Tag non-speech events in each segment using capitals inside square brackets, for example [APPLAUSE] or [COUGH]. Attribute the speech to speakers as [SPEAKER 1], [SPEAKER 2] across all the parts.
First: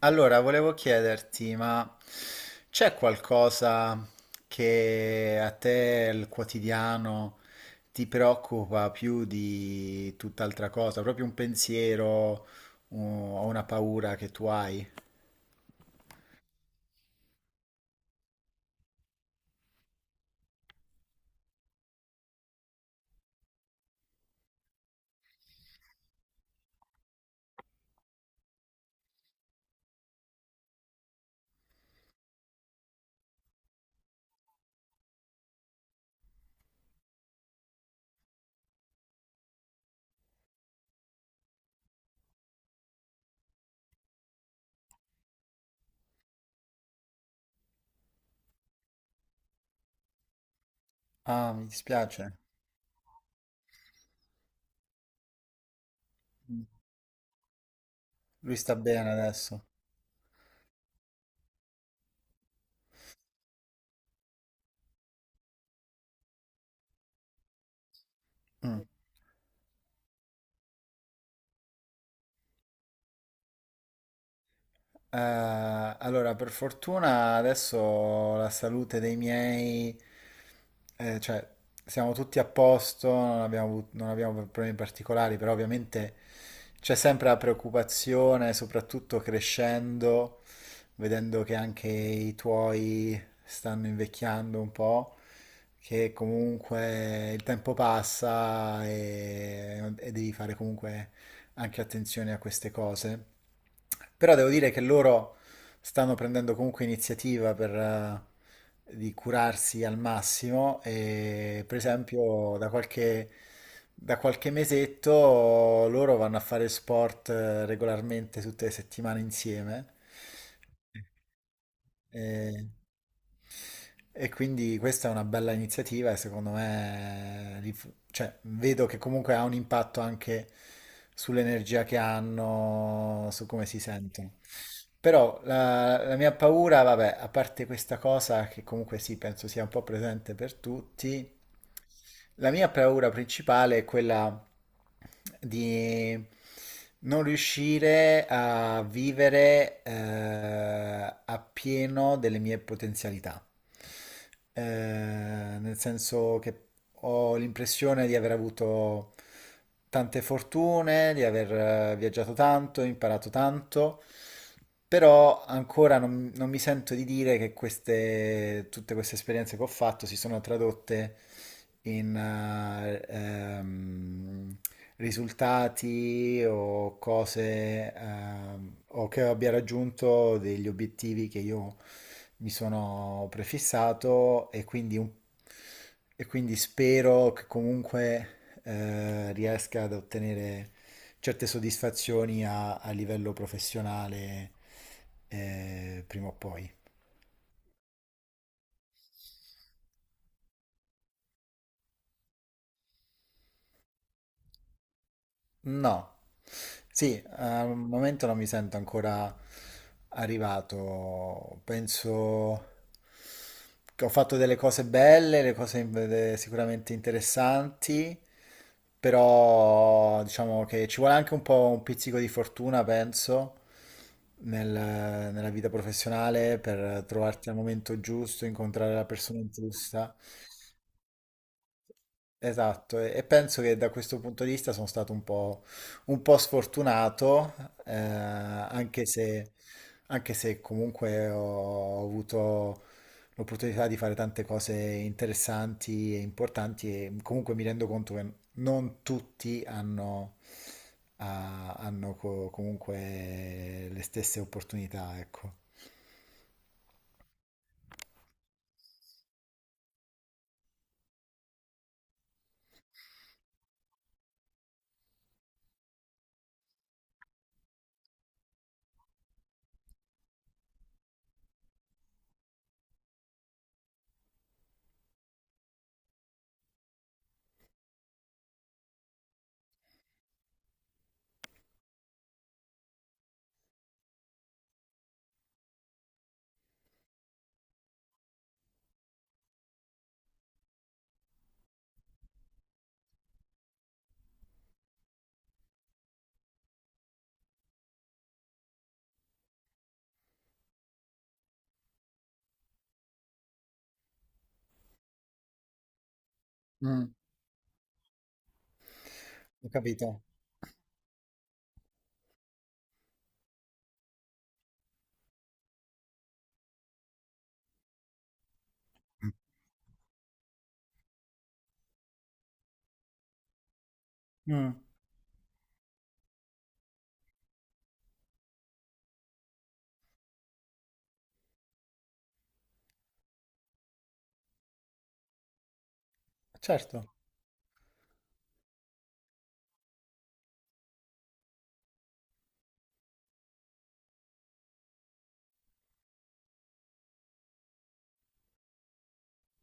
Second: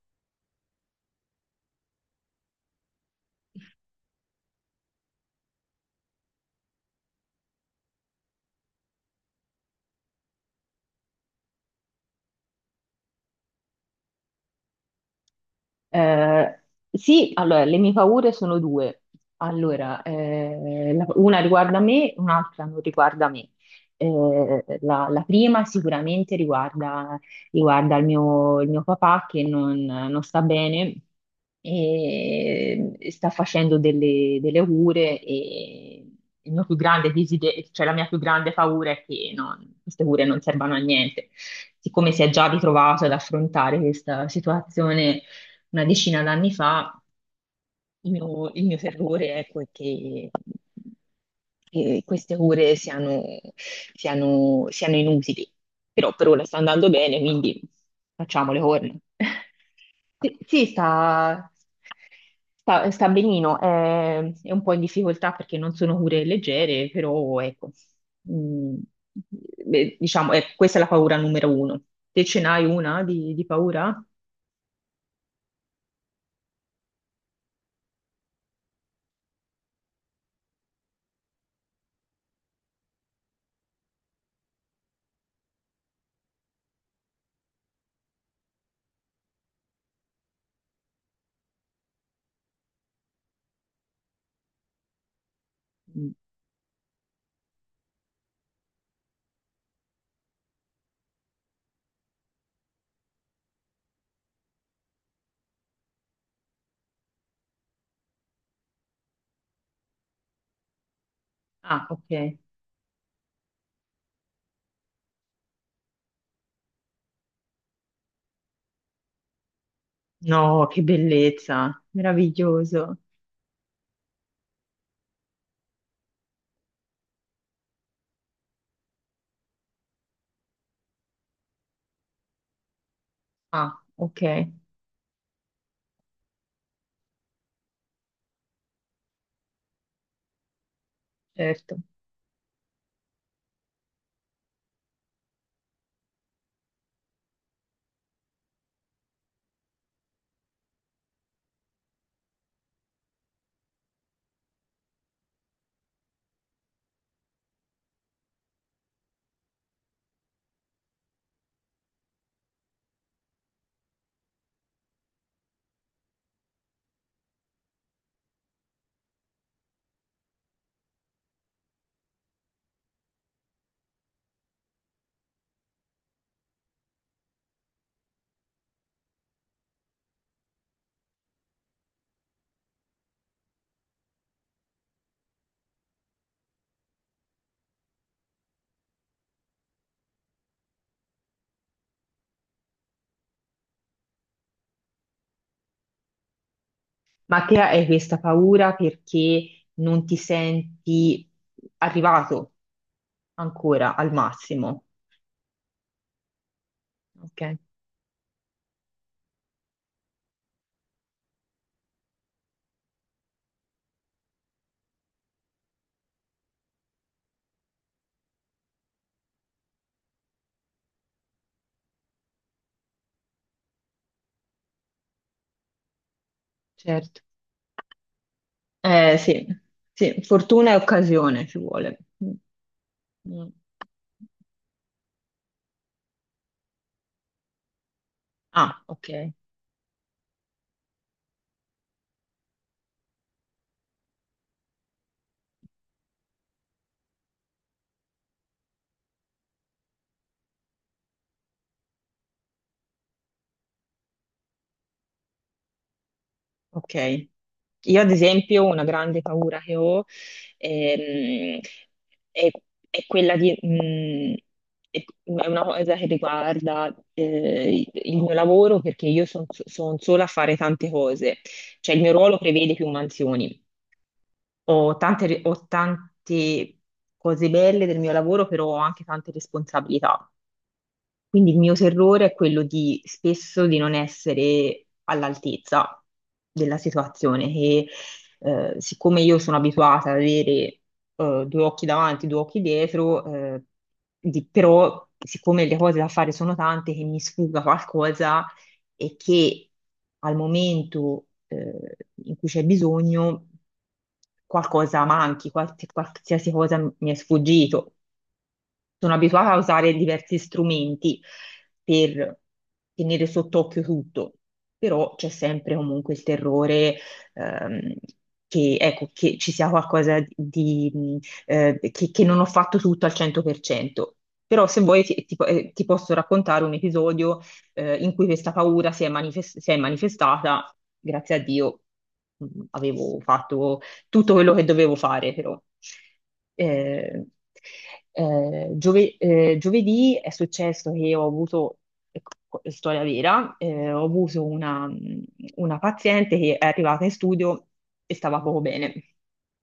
[SPEAKER 1] Allora, volevo chiederti, ma c'è qualcosa che a te il quotidiano ti preoccupa più di tutt'altra cosa? Proprio un pensiero o una paura che tu hai?
[SPEAKER 2] Eh, sì, allora, le mie paure sono due. Allora, una riguarda me, un'altra non riguarda me. La prima sicuramente riguarda il mio papà che non sta bene e sta facendo delle cure e il mio più grande desiderio, cioè la mia più grande paura è che queste cure non servano a niente. Siccome si è già ritrovato ad affrontare questa situazione una decina d'anni fa, il mio terrore ecco, è che,
[SPEAKER 1] Ah, mi
[SPEAKER 2] che
[SPEAKER 1] dispiace.
[SPEAKER 2] queste cure siano inutili. Però per ora sta andando bene, quindi facciamo
[SPEAKER 1] Lui
[SPEAKER 2] le
[SPEAKER 1] sta
[SPEAKER 2] corna.
[SPEAKER 1] bene
[SPEAKER 2] [LAUGHS]
[SPEAKER 1] adesso.
[SPEAKER 2] Sì, sì, sta benino, è un po' in difficoltà perché non sono cure leggere, però ecco, mm,
[SPEAKER 1] Mm.
[SPEAKER 2] beh, diciamo, ecco, questa è la paura numero uno. Te ce n'hai una di paura?
[SPEAKER 1] Allora, per fortuna adesso la salute dei miei, cioè siamo tutti a posto, non abbiamo, non abbiamo problemi particolari, però ovviamente c'è sempre la preoccupazione, soprattutto crescendo, vedendo che anche i tuoi stanno invecchiando un po',
[SPEAKER 2] Mm.
[SPEAKER 1] che comunque il tempo passa e devi fare comunque anche attenzione a queste cose. Però devo dire che loro stanno prendendo comunque iniziativa per, di curarsi al massimo e per
[SPEAKER 2] Ah, ok.
[SPEAKER 1] esempio da qualche mesetto loro vanno a fare sport regolarmente tutte le settimane insieme.
[SPEAKER 2] No, che bellezza,
[SPEAKER 1] E,
[SPEAKER 2] meraviglioso.
[SPEAKER 1] e quindi questa è una bella iniziativa e secondo me li cioè, vedo che comunque ha un impatto anche sull'energia che hanno, su come si
[SPEAKER 2] Ah, ok,
[SPEAKER 1] sentono. Però la mia paura, vabbè, a parte questa cosa che comunque sì, penso sia un po' presente per tutti,
[SPEAKER 2] certo.
[SPEAKER 1] la mia paura principale è quella di non riuscire a vivere appieno delle mie potenzialità, eh, nel senso che ho l'impressione di aver avuto tante fortune, di aver viaggiato tanto, imparato tanto, però ancora non mi sento di dire che tutte queste esperienze che ho fatto si sono tradotte in risultati o cose o che abbia raggiunto degli obiettivi che io mi sono prefissato e e quindi spero che comunque riesca ad ottenere certe soddisfazioni a livello professionale, prima o poi.
[SPEAKER 2] Ma te hai questa paura perché non ti senti arrivato ancora al massimo.
[SPEAKER 1] No, sì,
[SPEAKER 2] Ok,
[SPEAKER 1] al momento non mi sento ancora arrivato. Penso che ho fatto delle cose belle, le cose sicuramente interessanti, però diciamo che ci vuole anche un po' un pizzico di fortuna, penso, nella vita professionale per
[SPEAKER 2] certo.
[SPEAKER 1] trovarti al momento giusto, incontrare la persona
[SPEAKER 2] Sì,
[SPEAKER 1] giusta.
[SPEAKER 2] sì, fortuna e occasione ci vuole. Mm,
[SPEAKER 1] Esatto, e
[SPEAKER 2] mm.
[SPEAKER 1] penso che da questo punto di vista sono stato un po' sfortunato, eh,
[SPEAKER 2] Ah,
[SPEAKER 1] anche
[SPEAKER 2] ok.
[SPEAKER 1] se, anche se comunque ho avuto l'opportunità di fare tante cose interessanti e importanti e comunque mi rendo conto che non tutti hanno, hanno comunque le stesse opportunità, ecco.
[SPEAKER 2] Ok. Io, ad esempio, una grande paura che ho, ehm, è, è quella di, è una cosa che riguarda, il mio lavoro perché io sono sola a fare tante cose, cioè il mio ruolo prevede più mansioni. Ho tante cose belle del mio lavoro, però ho anche tante responsabilità. Quindi il mio terrore è quello di spesso di non essere all'altezza della situazione, che siccome io sono abituata ad avere, due occhi davanti, due occhi dietro, eh, però siccome le cose da fare sono tante, che mi sfugga qualcosa e che al momento, in cui c'è bisogno qualcosa manchi, qualsiasi cosa
[SPEAKER 1] Mm.
[SPEAKER 2] mi è sfuggito. Sono abituata a
[SPEAKER 1] Ho
[SPEAKER 2] usare
[SPEAKER 1] capito?
[SPEAKER 2] diversi strumenti per tenere sott'occhio tutto, però c'è sempre comunque il terrore, ehm, che, ecco,
[SPEAKER 1] Mm.
[SPEAKER 2] che ci sia qualcosa di, che non ho fatto tutto al 100%. Però
[SPEAKER 1] Mm,
[SPEAKER 2] se vuoi ti posso raccontare un episodio, in cui questa paura si è manifestata, grazie a Dio, avevo fatto tutto quello che dovevo fare, però.
[SPEAKER 1] certo.
[SPEAKER 2] Eh, Giovedì è successo che ho avuto, ecco, storia vera, ho avuto una paziente che è arrivata in studio e stava poco bene.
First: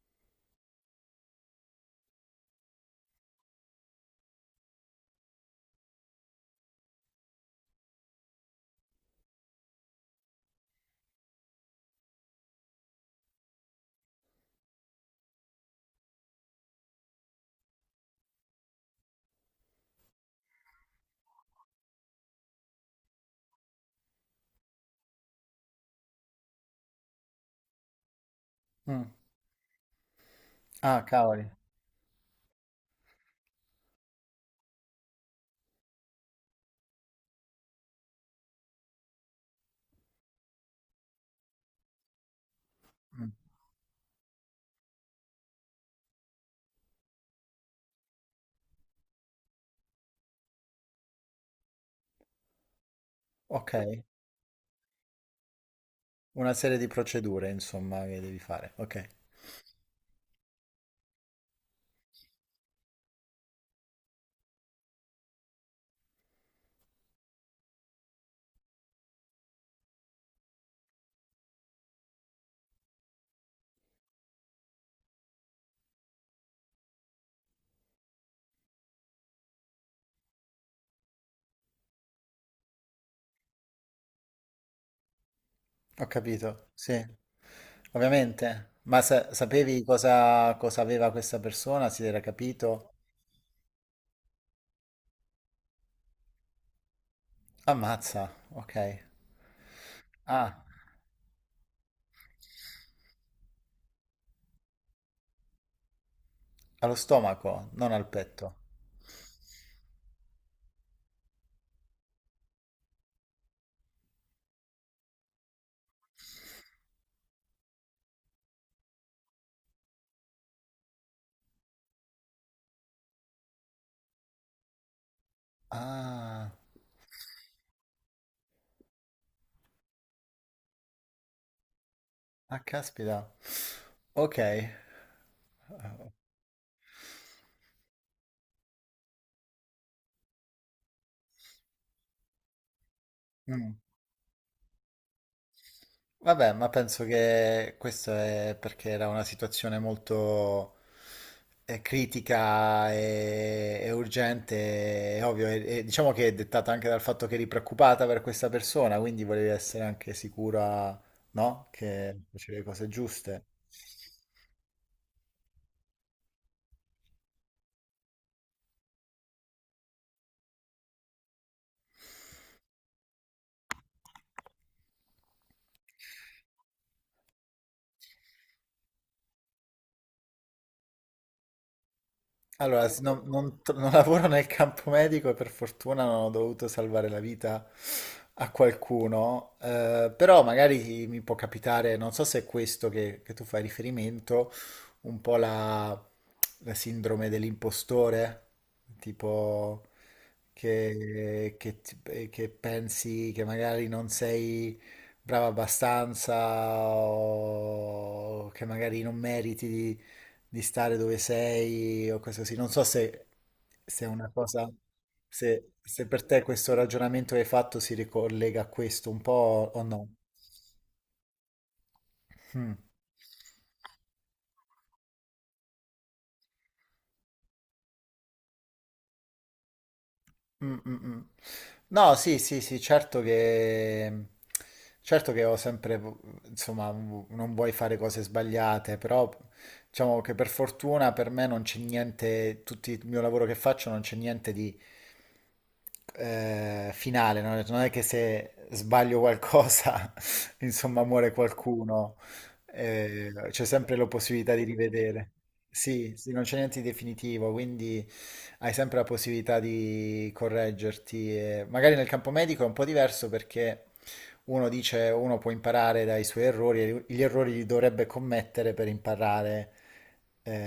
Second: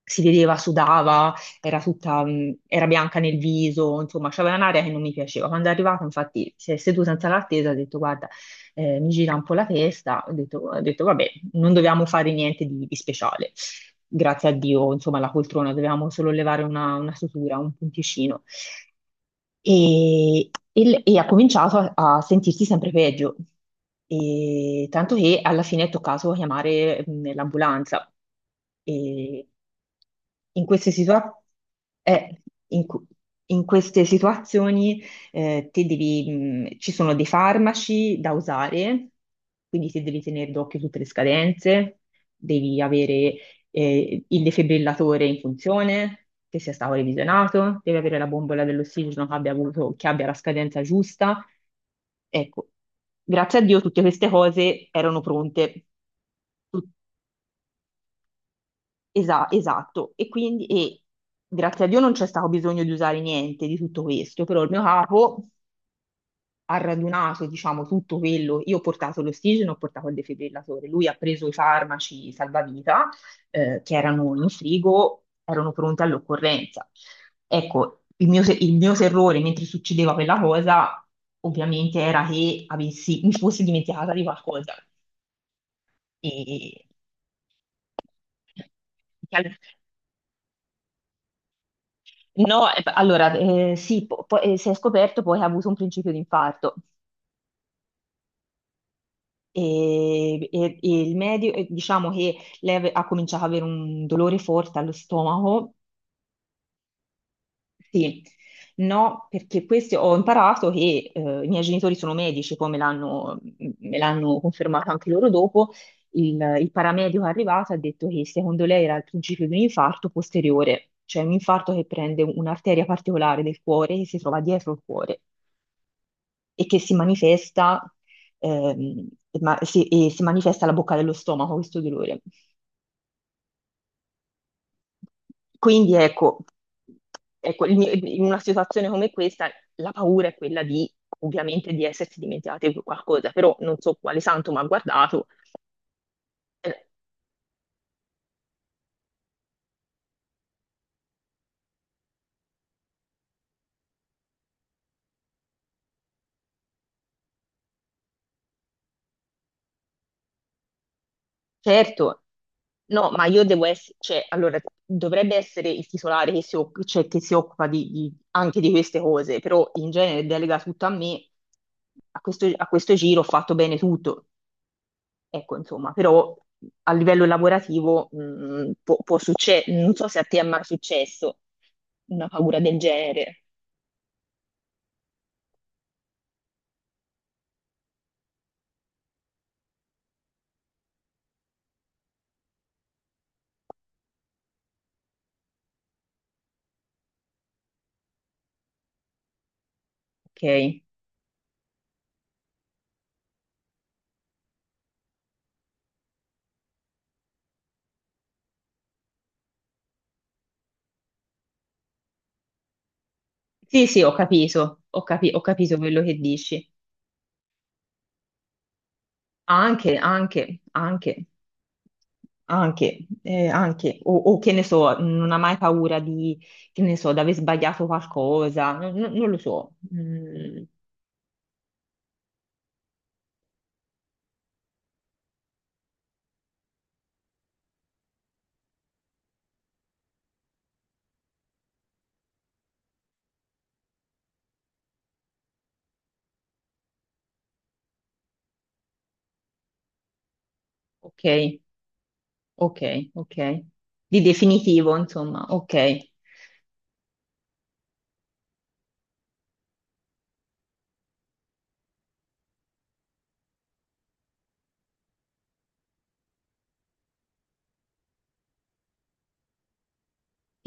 [SPEAKER 2] Si vedeva, sudava, era tutta, era bianca nel viso, insomma, c'aveva un'aria che non mi piaceva. Quando è arrivata, infatti, si è seduta in sala d'attesa e ha detto: "Guarda, mi gira un po' la testa". Ho detto vabbè, non dovevamo fare niente di speciale. Grazie a Dio, insomma, la poltrona, dovevamo solo levare una sutura, un punticino. E, e ha cominciato a sentirsi sempre peggio, e tanto che alla fine è toccato chiamare, l'ambulanza.
[SPEAKER 1] Mm.
[SPEAKER 2] E in queste
[SPEAKER 1] Ah,
[SPEAKER 2] situa-
[SPEAKER 1] cavoli.
[SPEAKER 2] eh, in cu- In queste situazioni, te devi, ci sono dei farmaci da usare, quindi ti devi tenere d'occhio tutte le scadenze, devi
[SPEAKER 1] Mm.
[SPEAKER 2] avere, il defibrillatore in funzione, che sia stato revisionato, devi avere la bombola dell'ossigeno che abbia avuto, che abbia la scadenza giusta. Ecco, grazie a
[SPEAKER 1] Ok.
[SPEAKER 2] Dio tutte queste cose erano pronte.
[SPEAKER 1] Una serie di
[SPEAKER 2] Tut-
[SPEAKER 1] procedure, insomma, che devi fare. Ok,
[SPEAKER 2] esatto, e quindi grazie a Dio non c'è stato bisogno di usare niente di tutto questo, però il mio capo ha radunato, diciamo, tutto quello. Io ho portato l'ossigeno, ho portato il defibrillatore. Lui ha preso i farmaci salvavita, che erano in frigo, erano pronti all'occorrenza. Ecco, il mio, se- il mio terrore mentre succedeva quella cosa, ovviamente, era che mi fossi dimenticata di qualcosa.
[SPEAKER 1] ho capito.
[SPEAKER 2] E,
[SPEAKER 1] Sì, ovviamente. Ma
[SPEAKER 2] che al-
[SPEAKER 1] sapevi cosa aveva questa persona? Si era
[SPEAKER 2] No,
[SPEAKER 1] capito?
[SPEAKER 2] allora, sì, poi, si è scoperto poi che ha avuto un principio di infarto.
[SPEAKER 1] Ammazza, ok.
[SPEAKER 2] e,
[SPEAKER 1] Ah,
[SPEAKER 2] e- e il medio, e diciamo che ha cominciato ad avere un dolore forte allo stomaco.
[SPEAKER 1] allo stomaco, non al
[SPEAKER 2] Sì,
[SPEAKER 1] petto.
[SPEAKER 2] no, perché questo ho imparato che, i miei genitori sono medici, poi me l'hanno confermato anche loro dopo. Il paramedico è arrivato e ha detto che secondo lei era il principio di un infarto posteriore, cioè un infarto che prende un'arteria particolare del cuore che si trova dietro il cuore
[SPEAKER 1] Ah,
[SPEAKER 2] e che si manifesta, ehm, e si manifesta alla bocca dello stomaco questo dolore.
[SPEAKER 1] ah, caspita. Ok.
[SPEAKER 2] Quindi ecco, ecco, in una situazione come questa la paura è quella di, ovviamente, di essersi dimenticati qualcosa, però
[SPEAKER 1] Mm.
[SPEAKER 2] non so quale santo mi ha guardato.
[SPEAKER 1] Vabbè, ma
[SPEAKER 2] Eh,
[SPEAKER 1] penso che questo è perché era una situazione molto critica e urgente, è ovvio, e diciamo che è dettata anche dal fatto che eri preoccupata per questa persona, quindi volevi essere anche sicura, no? Che
[SPEAKER 2] Certo,
[SPEAKER 1] facevi le cose
[SPEAKER 2] no, ma io
[SPEAKER 1] giuste.
[SPEAKER 2] devo essere, cioè, allora, dovrebbe essere il titolare che cioè, che si occupa anche di queste cose, però in genere delega tutto a me. A questo giro ho fatto bene tutto. Ecco, insomma, però a livello lavorativo, può succedere, non so se a te è mai successo una paura del
[SPEAKER 1] Allora,
[SPEAKER 2] genere,
[SPEAKER 1] non non lavoro nel campo medico e per fortuna non ho dovuto salvare la vita a qualcuno, però magari mi può capitare, non so se è questo che tu fai riferimento, un po' la sindrome dell'impostore, tipo
[SPEAKER 2] ok?
[SPEAKER 1] che che pensi che magari non sei brava abbastanza o che magari non meriti di stare dove sei o cose così. Non so se,
[SPEAKER 2] Sì, sì,
[SPEAKER 1] se è
[SPEAKER 2] ho
[SPEAKER 1] una cosa,
[SPEAKER 2] capito, ho capi- ho
[SPEAKER 1] se,
[SPEAKER 2] capito quello
[SPEAKER 1] se
[SPEAKER 2] che
[SPEAKER 1] per te
[SPEAKER 2] dici.
[SPEAKER 1] questo ragionamento che hai fatto si ricollega a questo un po' o
[SPEAKER 2] Anche,
[SPEAKER 1] no.
[SPEAKER 2] anche, anche,
[SPEAKER 1] Mm.
[SPEAKER 2] anche, o che ne so, non ha mai paura di, che ne so, di aver sbagliato qualcosa, non lo so. Mm,
[SPEAKER 1] Mm, mm, mm. No, sì, sì, sì, certo che ho sempre, insomma, non vuoi fare cose sbagliate, però diciamo che per fortuna per me non c'è niente, tutto il mio lavoro che faccio non c'è niente di, finale, no? Ho detto, non è che se sbaglio qualcosa, [LAUGHS] insomma,
[SPEAKER 2] ok,
[SPEAKER 1] muore qualcuno,
[SPEAKER 2] ok, ok.
[SPEAKER 1] c'è sempre la
[SPEAKER 2] Di
[SPEAKER 1] possibilità di
[SPEAKER 2] definitivo,
[SPEAKER 1] rivedere.
[SPEAKER 2] insomma, ok.
[SPEAKER 1] Sì, sì, non c'è niente di definitivo, quindi hai sempre la possibilità di correggerti. E magari nel campo medico è un po' diverso perché uno dice, uno può imparare dai suoi errori, e gli errori li dovrebbe commettere per imparare.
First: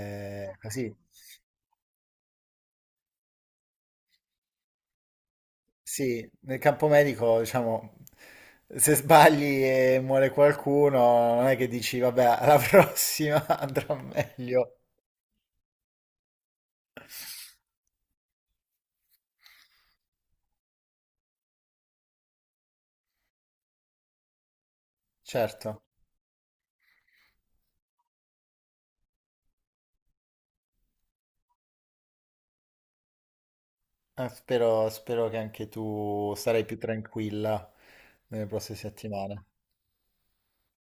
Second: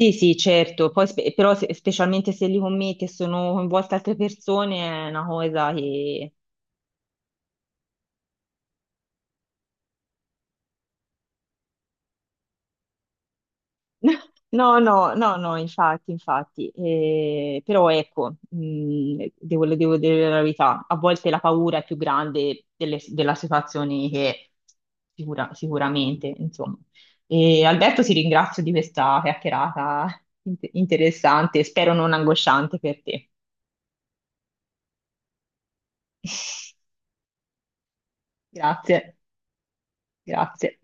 [SPEAKER 2] Sì, sì, certo,
[SPEAKER 1] Così.
[SPEAKER 2] poi però specialmente se li commetti e sono coinvolte altre persone è una cosa
[SPEAKER 1] Sì,
[SPEAKER 2] che...
[SPEAKER 1] nel campo medico, diciamo, se sbagli e muore qualcuno, non è che dici, vabbè, alla [LAUGHS] prossima andrà
[SPEAKER 2] [LAUGHS]
[SPEAKER 1] meglio.
[SPEAKER 2] No, no, no, no, infatti, infatti, però ecco, devo dire la verità, a volte la paura è più grande della situazione che
[SPEAKER 1] Certo,
[SPEAKER 2] sicuramente, insomma. E, Alberto, ti ringrazio di questa chiacchierata interessante, spero non angosciante per te.
[SPEAKER 1] Spero, spero che anche tu sarai più
[SPEAKER 2] [LAUGHS]
[SPEAKER 1] tranquilla nelle prossime
[SPEAKER 2] Grazie,
[SPEAKER 1] settimane.
[SPEAKER 2] grazie.